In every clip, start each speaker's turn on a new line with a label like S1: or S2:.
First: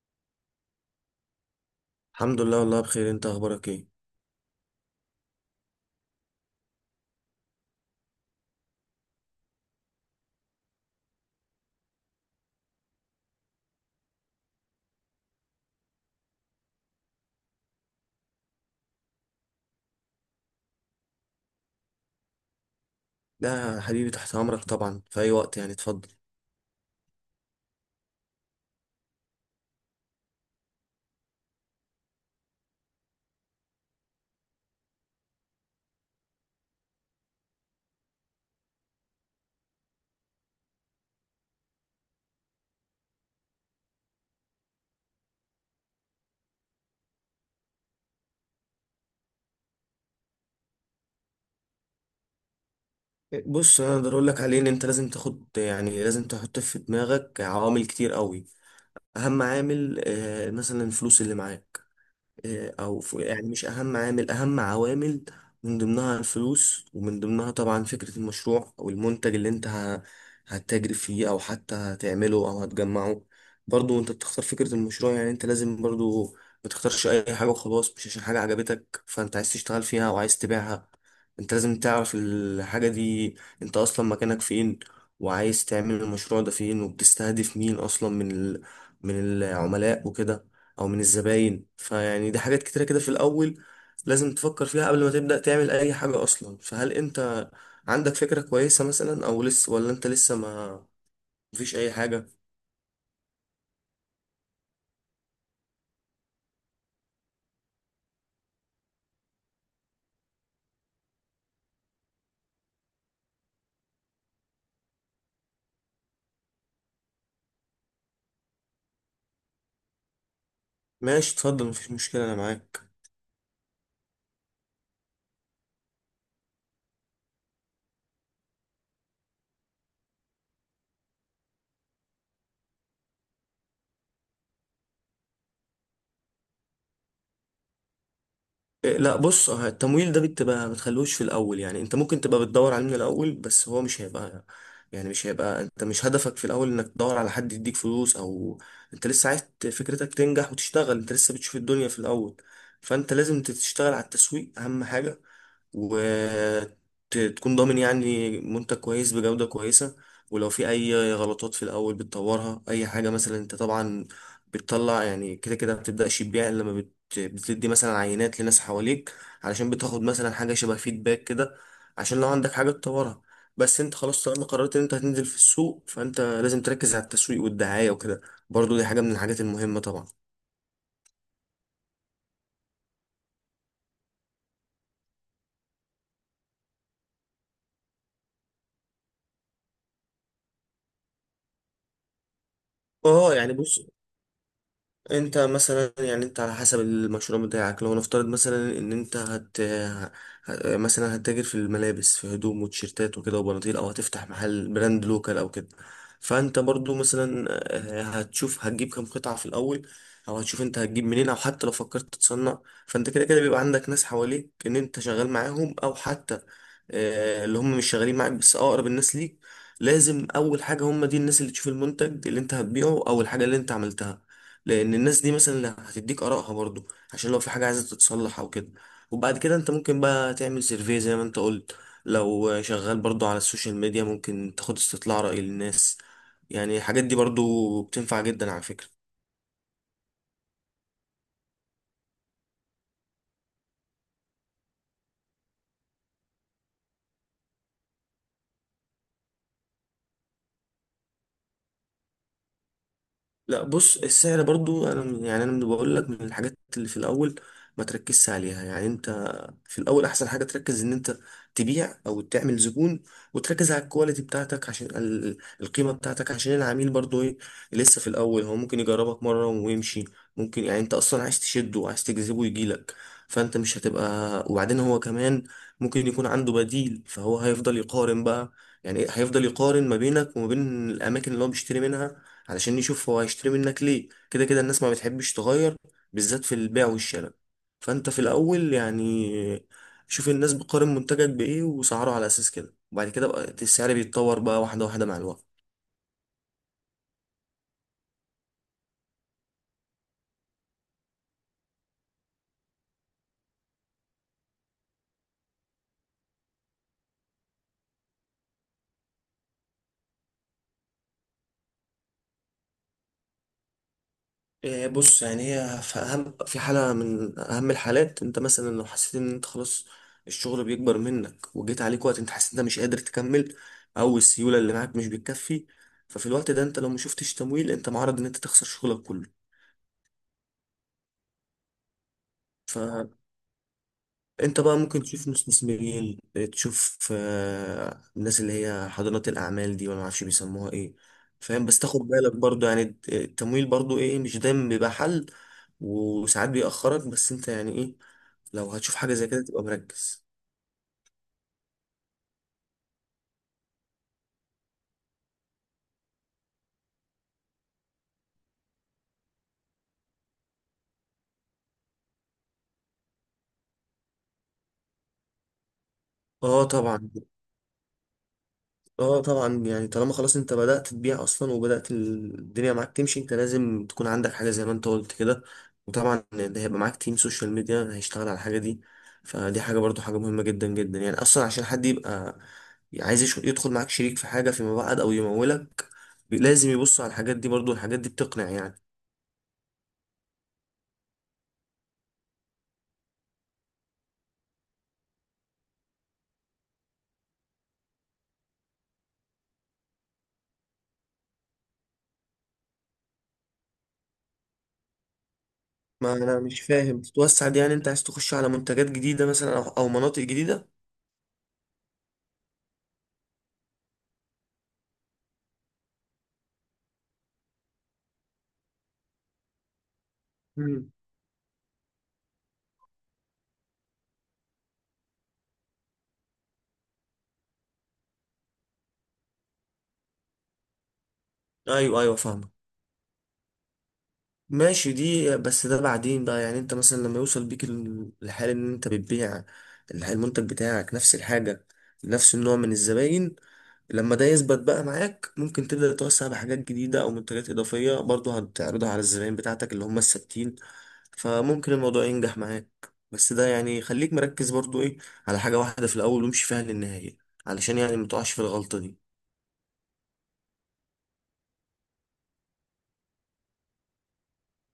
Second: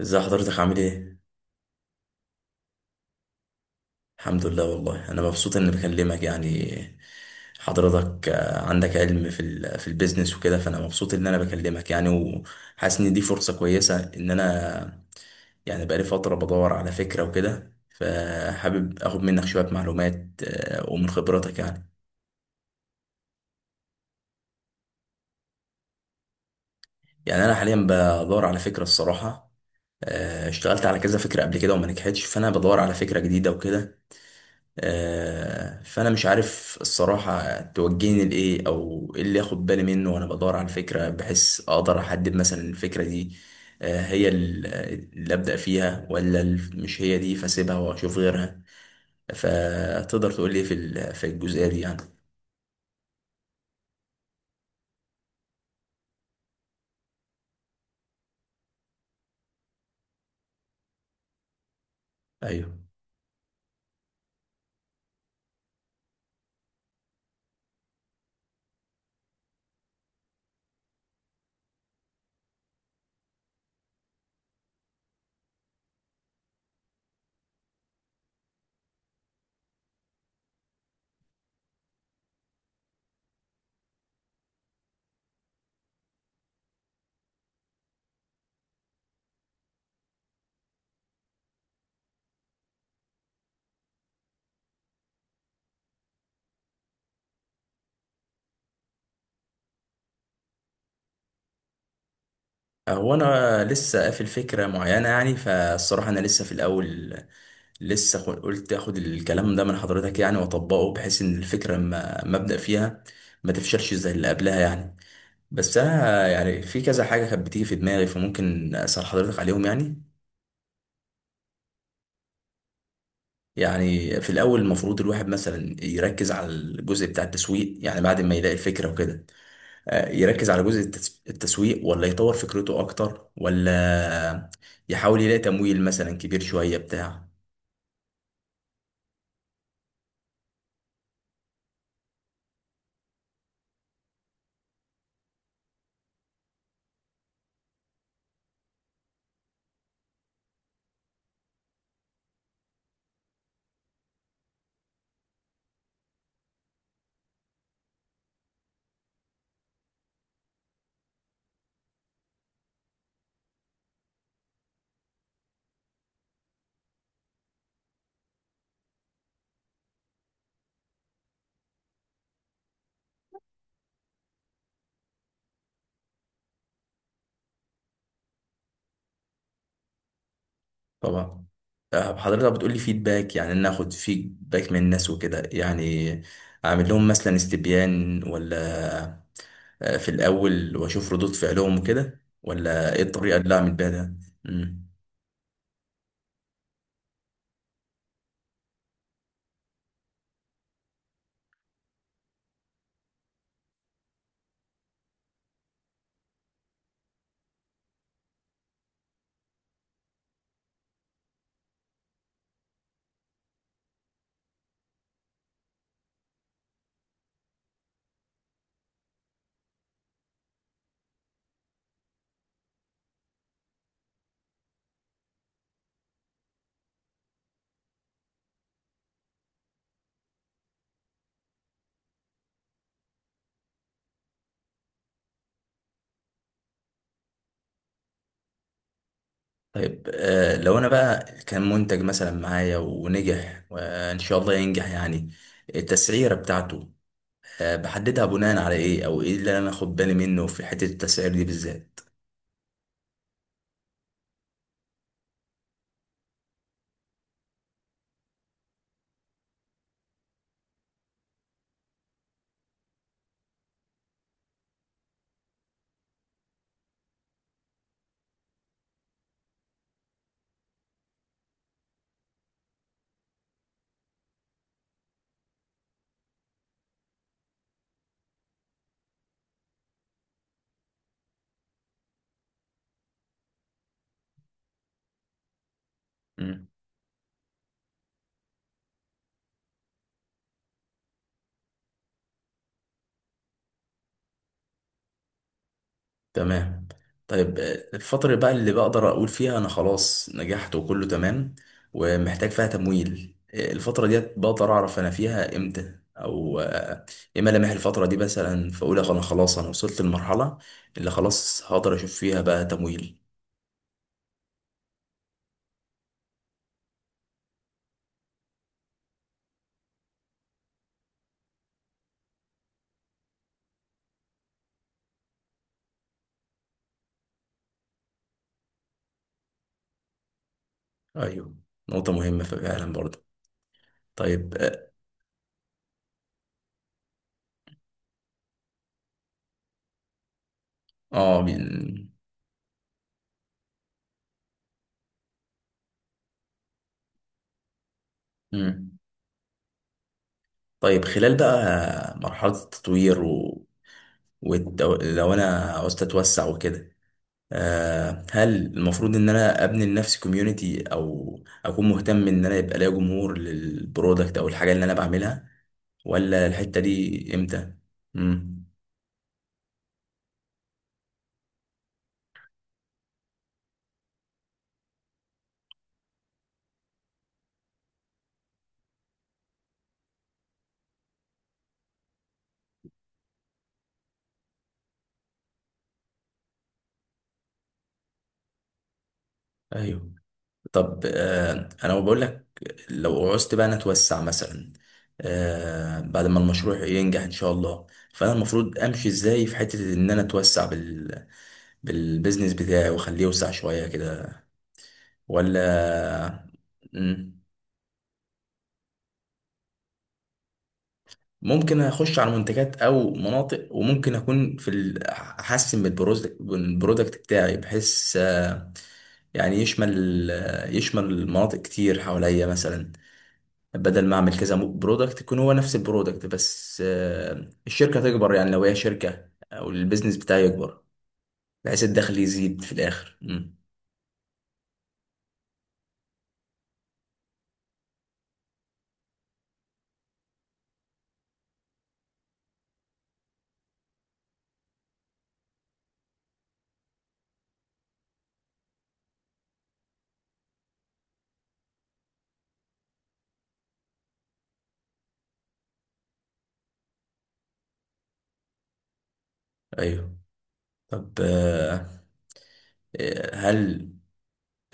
S1: ازي حضرتك عامل ايه؟
S2: الحمد لله والله بخير، انت اخبارك ايه؟
S1: الحمد لله والله انا مبسوط اني بكلمك يعني. حضرتك عندك علم في البيزنس وكده، فانا مبسوط ان انا بكلمك يعني، وحاسس ان دي فرصة كويسة ان انا يعني بقالي فترة بدور على فكرة وكده، فحابب اخد منك شوية معلومات ومن خبرتك يعني.
S2: لا يا حبيبي، تحت امرك طبعا في اي وقت، يعني اتفضل.
S1: يعني انا حاليا بدور على فكرة الصراحة. اشتغلت على كذا فكرة قبل كده وما نجحتش، فانا بدور على فكرة جديدة وكده. فانا مش عارف الصراحه توجهني لايه او ايه اللي اخد بالي منه وانا بدور على الفكره، بحيث اقدر احدد مثلا الفكره دي آه، هي ال- اللي ابدا فيها، ولا مش هي دي فاسيبها واشوف غيرها. فتقدر تقول لي في الجزئيه دي يعني.
S2: بص، انا اقدر اقول لك عليه ان انت لازم تاخد، يعني لازم تحط في دماغك عوامل كتير قوي. اهم عامل مثلا الفلوس اللي معاك.
S1: ايوه.
S2: يعني مش اهم عامل، اهم عوامل، من ضمنها الفلوس ومن ضمنها طبعا فكرة المشروع او المنتج اللي انت هتتاجر فيه او حتى هتعمله او هتجمعه. برضو انت بتختار فكرة المشروع، يعني انت لازم برضو ما تختارش اي حاجة وخلاص مش عشان حاجة عجبتك فانت عايز تشتغل فيها او عايز تبيعها. انت لازم تعرف الحاجة دي، انت اصلا مكانك فين، وعايز تعمل المشروع ده فين، وبتستهدف مين اصلا من من العملاء وكده، او من الزباين. فيعني دي حاجات كتيرة كده في الاول لازم تفكر فيها قبل ما تبدأ تعمل اي حاجة اصلا. فهل انت عندك فكرة كويسة مثلا، او لسه، ولا انت لسه ما مفيش اي حاجة؟
S1: هو انا لسه قافل فكره معينه يعني، فالصراحه انا لسه في الاول. قلت اخد الكلام ده من حضرتك يعني واطبقه، بحيث ان الفكره لما ما ابدا فيها ما تفشلش زي اللي قبلها يعني. بس انا يعني في كذا حاجه كانت بتيجي في دماغي، فممكن اسال حضرتك عليهم يعني.
S2: ماشي، اتفضل، مفيش مشكلة، انا معاك.
S1: يعني في الاول المفروض الواحد مثلا يركز على الجزء بتاع التسويق يعني، بعد ما يلاقي الفكره وكده؟ يركز على جزء التسويق، ولا يطور فكرته اكتر، ولا يحاول يلاقي تمويل مثلا كبير شويه بتاع؟
S2: لا بص، التمويل ده بتبقى ما تخلوش في الاول، يعني انت ممكن تبقى بتدور عليه من الاول بس هو مش هيبقى، يعني مش هيبقى انت مش هدفك في الاول انك تدور على حد يديك فلوس، او انت لسه عايز فكرتك تنجح وتشتغل، انت لسه بتشوف الدنيا في الاول. فانت لازم تشتغل على التسويق، اهم حاجة، وتكون ضامن يعني منتج كويس بجودة كويسة. ولو في أي غلطات في الأول بتطورها أي حاجة، مثلا أنت طبعا بتطلع يعني كده كده ما بتبدأش تبيع إلا لما بتدي مثلا عينات لناس حواليك، علشان بتاخد مثلا حاجة شبه فيدباك كده، عشان لو عندك حاجة تطورها. بس انت خلاص طالما قررت ان انت هتنزل في السوق، فانت لازم تركز على التسويق والدعاية وكده. برضو دي حاجة من الحاجات المهمة طبعا.
S1: طبعا. حضرتك بتقولي فيدباك، يعني ان اخد فيدباك من الناس وكده يعني؟ اعمل لهم مثلا استبيان، ولا في الأول وأشوف ردود فعلهم وكده، ولا إيه
S2: اه
S1: الطريقة
S2: يعني
S1: اللي أعمل
S2: بص،
S1: بيها ده؟ مم.
S2: انت مثلا، يعني انت على حسب المشروع بتاعك، لو نفترض مثلا ان انت مثلا هتتاجر في الملابس، في هدوم وتيشيرتات وكده وبناطيل، او هتفتح محل براند لوكال او كده، فانت برضو مثلا هتشوف هتجيب كام قطعة في الاول، او هتشوف انت هتجيب منين، او حتى لو فكرت تصنع. فانت كده كده بيبقى عندك ناس حواليك ان انت شغال معاهم، او حتى اللي هم مش شغالين معاك بس اقرب الناس ليك. لازم اول حاجه هم دي الناس اللي تشوف المنتج اللي انت هتبيعه او الحاجه اللي انت عملتها، لان الناس دي مثلا اللي هتديك ارائها برضو، عشان لو في حاجه عايزه تتصلح او كده. وبعد كده انت ممكن بقى تعمل سيرفي زي ما انت قلت، لو شغال برضو على السوشيال ميديا ممكن تاخد استطلاع رأي للناس. يعني الحاجات دي برضو بتنفع جدا على فكرة.
S1: طيب لو أنا بقى كان منتج مثلا معايا ونجح وإن شاء الله ينجح يعني، التسعيرة بتاعته بحددها بناء على إيه، أو إيه اللي أنا آخد بالي منه في حتة التسعير دي بالذات؟
S2: لا بص، السعر برضو انا يعني انا بقول لك من الحاجات اللي في الاول ما تركزش عليها. يعني انت في الاول احسن حاجه تركز ان انت تبيع او تعمل زبون، وتركز على الكواليتي بتاعتك عشان القيمه بتاعتك، عشان العميل برضو ايه، لسه في الاول هو ممكن يجربك مره ويمشي، ممكن، يعني انت اصلا عايز تشده وعايز تجذبه يجيلك. فانت مش هتبقى، وبعدين هو كمان ممكن يكون عنده بديل فهو هيفضل يقارن بقى. يعني إيه؟ هيفضل يقارن ما بينك وما بين الاماكن اللي هو بيشتري منها، علشان يشوف هو هيشتري منك ليه. كده كده الناس ما بتحبش تغير، بالذات في البيع والشراء. فانت في الاول يعني شوف الناس بتقارن منتجك بايه وسعره على اساس كده، وبعد كده بقى السعر بيتطور بقى واحده واحده مع الوقت.
S1: تمام. طيب الفترة بقى اللي بقدر أقول فيها أنا خلاص نجحت وكله تمام ومحتاج فيها تمويل، الفترة ديت بقدر أعرف أنا فيها إمتى، أو إيه ملامح الفترة دي مثلا، فأقول أنا خلاص أنا وصلت للمرحلة اللي خلاص هقدر أشوف فيها بقى تمويل؟
S2: بص، يعني هي في اهم في حاله من اهم الحالات، انت مثلا لو حسيت ان انت خلاص الشغل بيكبر منك، وجيت عليك وقت انت حسيت إن انت مش قادر تكمل، او السيوله اللي معاك مش بتكفي، ففي الوقت ده انت لو مشوفتش تمويل انت معرض ان انت تخسر شغلك كله.
S1: أيوه، نقطة مهمة
S2: ف
S1: فعلا برضه. طيب
S2: انت بقى ممكن تشوف مستثمرين، تشوف الناس اللي هي حاضنات الاعمال دي، ولا معرفش بيسموها ايه.
S1: آه،
S2: فاهم؟ بس تاخد
S1: بين-
S2: بالك برضو، يعني التمويل برضو ايه، مش دايما بيبقى حل، وساعات بيأخرك، بس انت يعني ايه، لو هتشوف
S1: مم.
S2: حاجة زي كده تبقى مركز.
S1: طيب خلال بقى مرحلة التطوير لو أنا عاوز أتوسع وكده، هل المفروض ان انا ابني لنفسي كوميونتي، او اكون مهتم ان انا يبقى ليا جمهور للبرودكت او الحاجه اللي انا بعملها، ولا
S2: اه
S1: الحته
S2: طبعا.
S1: دي امتى؟ امم.
S2: اه طبعا، يعني طالما خلاص انت بدأت تبيع اصلا وبدأت الدنيا معاك تمشي، انت لازم تكون عندك حاجة زي ما انت قلت كده، وطبعا ده هيبقى معاك تيم سوشيال ميديا هيشتغل على الحاجة دي. فدي حاجة برضو، حاجة مهمة جدا جدا، يعني اصلا عشان حد يبقى عايز يدخل معاك شريك في حاجة فيما بعد او يمولك لازم يبص على الحاجات دي، برضو الحاجات دي بتقنع يعني.
S1: ايوه. طب انا بقول لك، لو عوزت بقى انا اتوسع مثلا بعد ما المشروع ينجح ان شاء الله، فانا المفروض امشي ازاي في حته ان انا اتوسع بالبيزنس بتاعي واخليه يوسع شويه كده،
S2: ما انا
S1: ولا؟
S2: مش فاهم
S1: مم.
S2: تتوسع دي، يعني انت عايز تخش على منتجات جديدة مثلا، او أو مناطق جديدة؟
S1: ممكن اخش على منتجات او مناطق، وممكن اكون احسن من من البرودكت بتاعي، بحيث يعني يشمل
S2: مم.
S1: يشمل مناطق كتير حواليا مثلا، بدل ما اعمل كذا برودكت يكون هو نفس البرودكت، بس الشركة تكبر، يعني لو هي شركة او البيزنس بتاعي يكبر بحيث
S2: ايوه ايوه
S1: الدخل
S2: فاهمك،
S1: يزيد في الاخر. مم.
S2: ماشي. دي بس ده بعدين بقى، يعني انت مثلا لما يوصل بيك الحال ان انت بتبيع المنتج بتاعك نفس الحاجة، نفس النوع من الزباين، لما ده يثبت بقى معاك، ممكن تبدأ توسع بحاجات جديدة او منتجات اضافية برضه هتعرضها على الزباين بتاعتك اللي هم الثابتين، فممكن الموضوع ينجح معاك. بس ده يعني خليك مركز برضه ايه، على حاجة واحدة في الاول وامشي فيها للنهاية، علشان يعني متقعش في الغلطة دي.
S1: ايوه. طب هل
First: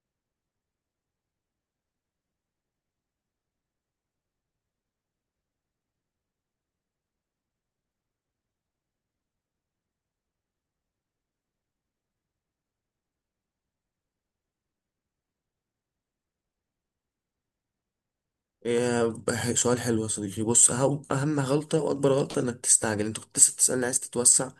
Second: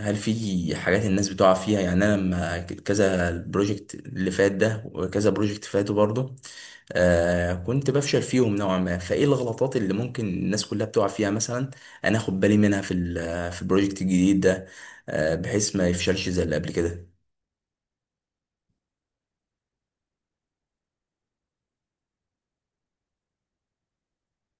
S1: هل في حاجات الناس بتقع فيها يعني؟ انا لما كذا البروجكت اللي فات ده وكذا بروجكت فاتوا برضه، كنت بفشل فيهم نوعا ما، فايه الغلطات اللي ممكن الناس كلها بتقع فيها مثلا انا اخد بالي منها في البروجكت الجديد ده، بحيث ما يفشلش زي اللي قبل كده؟
S2: إيه، سؤال حلو يا صديقي. بص، أهم أهم غلطة وأكبر غلطة إنك تستعجل. أنت كنت لسه بتسألني عايز تتوسع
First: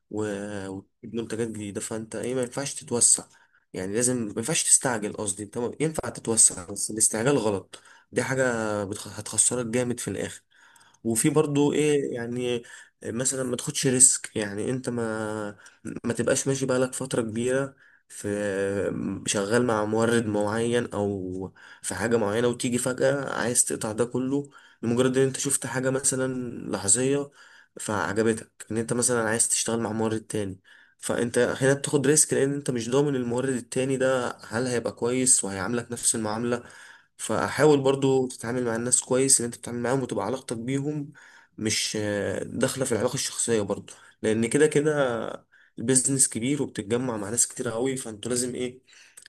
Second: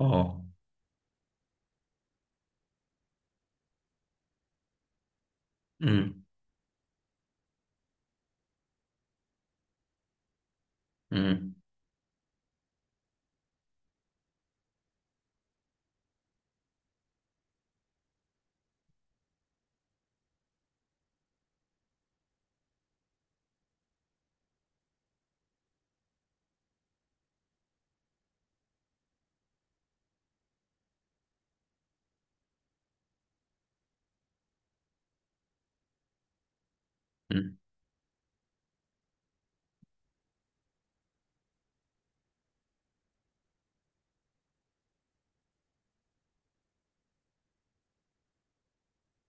S1: اه.
S2: وتجيب منتجات جديدة، فأنت إيه، ما ينفعش تتوسع، يعني لازم ما ينفعش تستعجل. قصدي أنت ينفع
S1: امم.
S2: تتوسع بس الاستعجال غلط. دي حاجة هتخسرك جامد في الآخر. وفي
S1: امم.
S2: برضو إيه يعني، مثلا ما تاخدش ريسك، يعني أنت ما تبقاش ماشي بقالك فترة كبيرة في شغال مع مورد معين، أو في حاجة معينة، وتيجي فجأة عايز تقطع ده كله لمجرد ان انت شفت حاجة مثلا لحظية فعجبتك ان انت مثلا عايز تشتغل مع مورد تاني. فانت هنا بتاخد ريسك لان انت مش ضامن المورد التاني ده هل هيبقى كويس وهيعاملك نفس المعاملة.
S1: أمم.
S2: فحاول برضو تتعامل مع الناس كويس، اللي انت بتتعامل معاهم وتبقى علاقتك بيهم مش داخلة في العلاقة الشخصية برضو، لأن كده كده البيزنس كبير وبتتجمع مع ناس كتير قوي، فانتوا لازم ايه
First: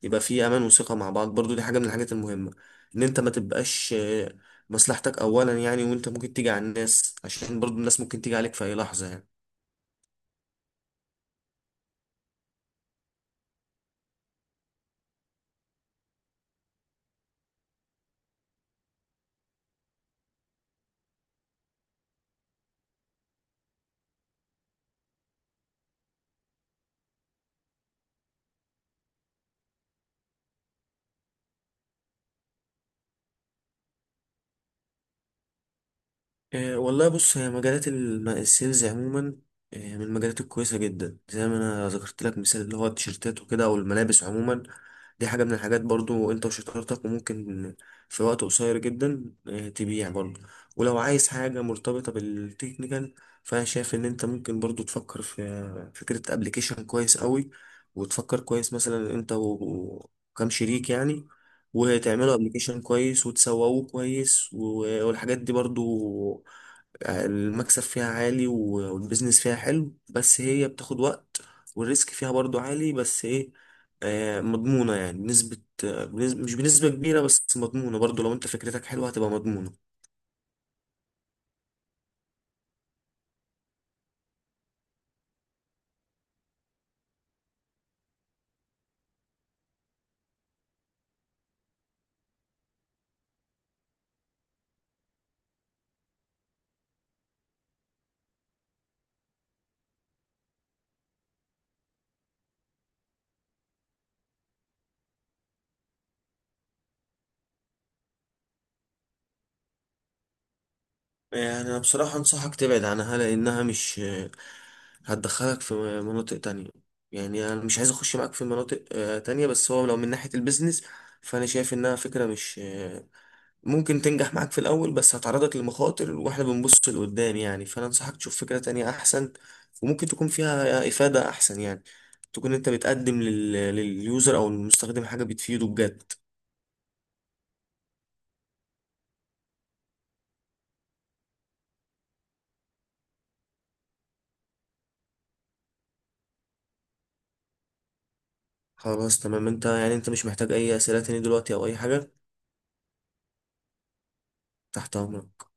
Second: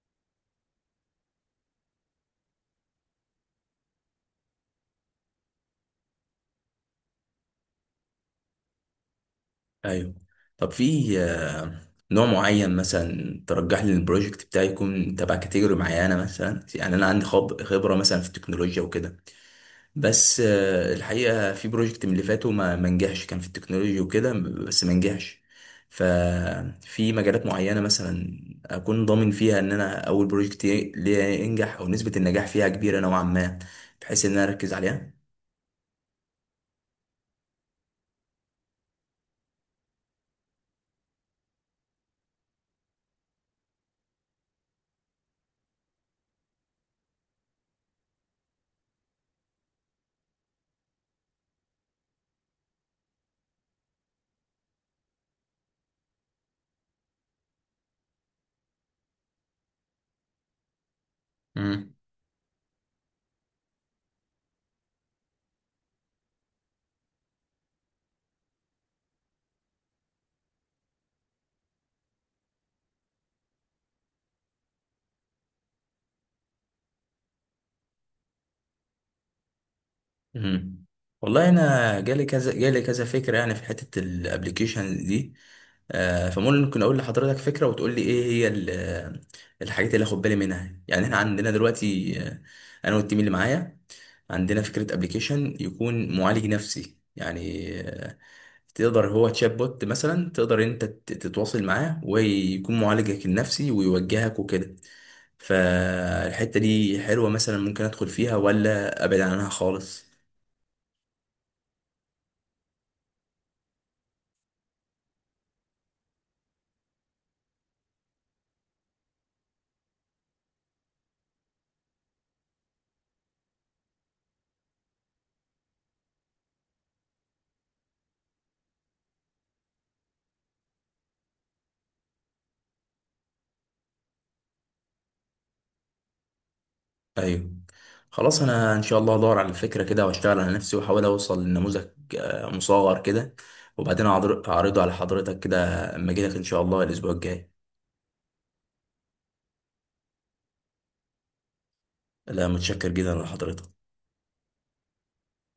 S2: يبقى في أمان وثقة مع بعض. برضو دي حاجة من الحاجات المهمة، إن أنت ما تبقاش مصلحتك أولا، يعني وأنت ممكن تيجي على الناس، عشان برضو الناس ممكن تيجي عليك في أي لحظة يعني.
S1: ايوه. طب في نوع معين مثلا ترجح لي البروجكت بتاعي يكون تبع كاتيجوري معينه مثلا؟ يعني انا عندي خبره مثلا في التكنولوجيا وكده، بس الحقيقة في بروجكت من اللي فاتوا ما نجحش، كان في التكنولوجيا وكده بس ما نجحش. ففي مجالات معينة مثلا أكون ضامن فيها إن أنا أول بروجكت ليا ينجح، أو نسبة النجاح فيها كبيرة نوعا ما، بحيث إن أنا أركز عليها.
S2: والله بص، هي مجالات السيلز عموما من المجالات الكويسة جدا، زي ما انا ذكرت لك مثال اللي هو التيشيرتات وكده او الملابس عموما. دي حاجة من الحاجات، برضو انت وشطارتك، وممكن في وقت قصير جدا تبيع برضو. ولو عايز حاجة مرتبطة بالتكنيكال، فانا شايف ان انت ممكن برضو تفكر في فكرة ابلكيشن كويس قوي، وتفكر كويس مثلا انت وكم شريك يعني، وتعملوا ابلكيشن كويس وتسوقوه كويس، والحاجات دي برضو المكسب فيها عالي والبيزنس فيها حلو، بس هي بتاخد وقت، والريسك فيها برضو عالي. بس ايه، مضمونة يعني بنسبة، مش بنسبة كبيرة، بس مضمونة برضو. لو انت فكرتك حلوة هتبقى مضمونة.
S1: مم. والله انا جالي جالي كذا فكره يعني في حته الابلكيشن دي، فممكن اقول لحضرتك فكره وتقول لي ايه هي الحاجات اللي اخد بالي منها يعني. احنا عندنا دلوقتي انا والتيم اللي معايا عندنا فكره ابلكيشن يكون معالج نفسي يعني، تقدر هو تشات بوت مثلا، تقدر انت تتواصل معاه ويكون معالجك النفسي ويوجهك وكده. فالحته دي حلوه مثلا ممكن ادخل فيها، ولا ابعد عنها خالص؟
S2: يعني انا بصراحة انصحك تبعد عنها، لانها مش هتدخلك في مناطق تانية. يعني انا مش عايز اخش معاك في مناطق تانية، بس هو لو من ناحية البيزنس فانا شايف انها فكرة مش ممكن تنجح معاك في الأول، بس هتعرضك لمخاطر، واحنا بنبص لقدام يعني. فأنا أنصحك تشوف فكرة تانية أحسن، وممكن تكون فيها إفادة أحسن، يعني تكون أنت بتقدم لليوزر أو المستخدم حاجة بتفيده بجد.
S1: ايوه، خلاص. انا ان شاء الله ادور على الفكره كده واشتغل على نفسي واحاول اوصل لنموذج مصغر كده، وبعدين اعرضه على حضرتك كده اما اجي لك ان شاء الله الاسبوع الجاي.
S2: خلاص تمام، أنت يعني أنت مش محتاج أي أسئلة تاني دلوقتي أو أي حاجة؟
S1: لا، متشكر جدا لحضرتك.
S2: تحت أمرك.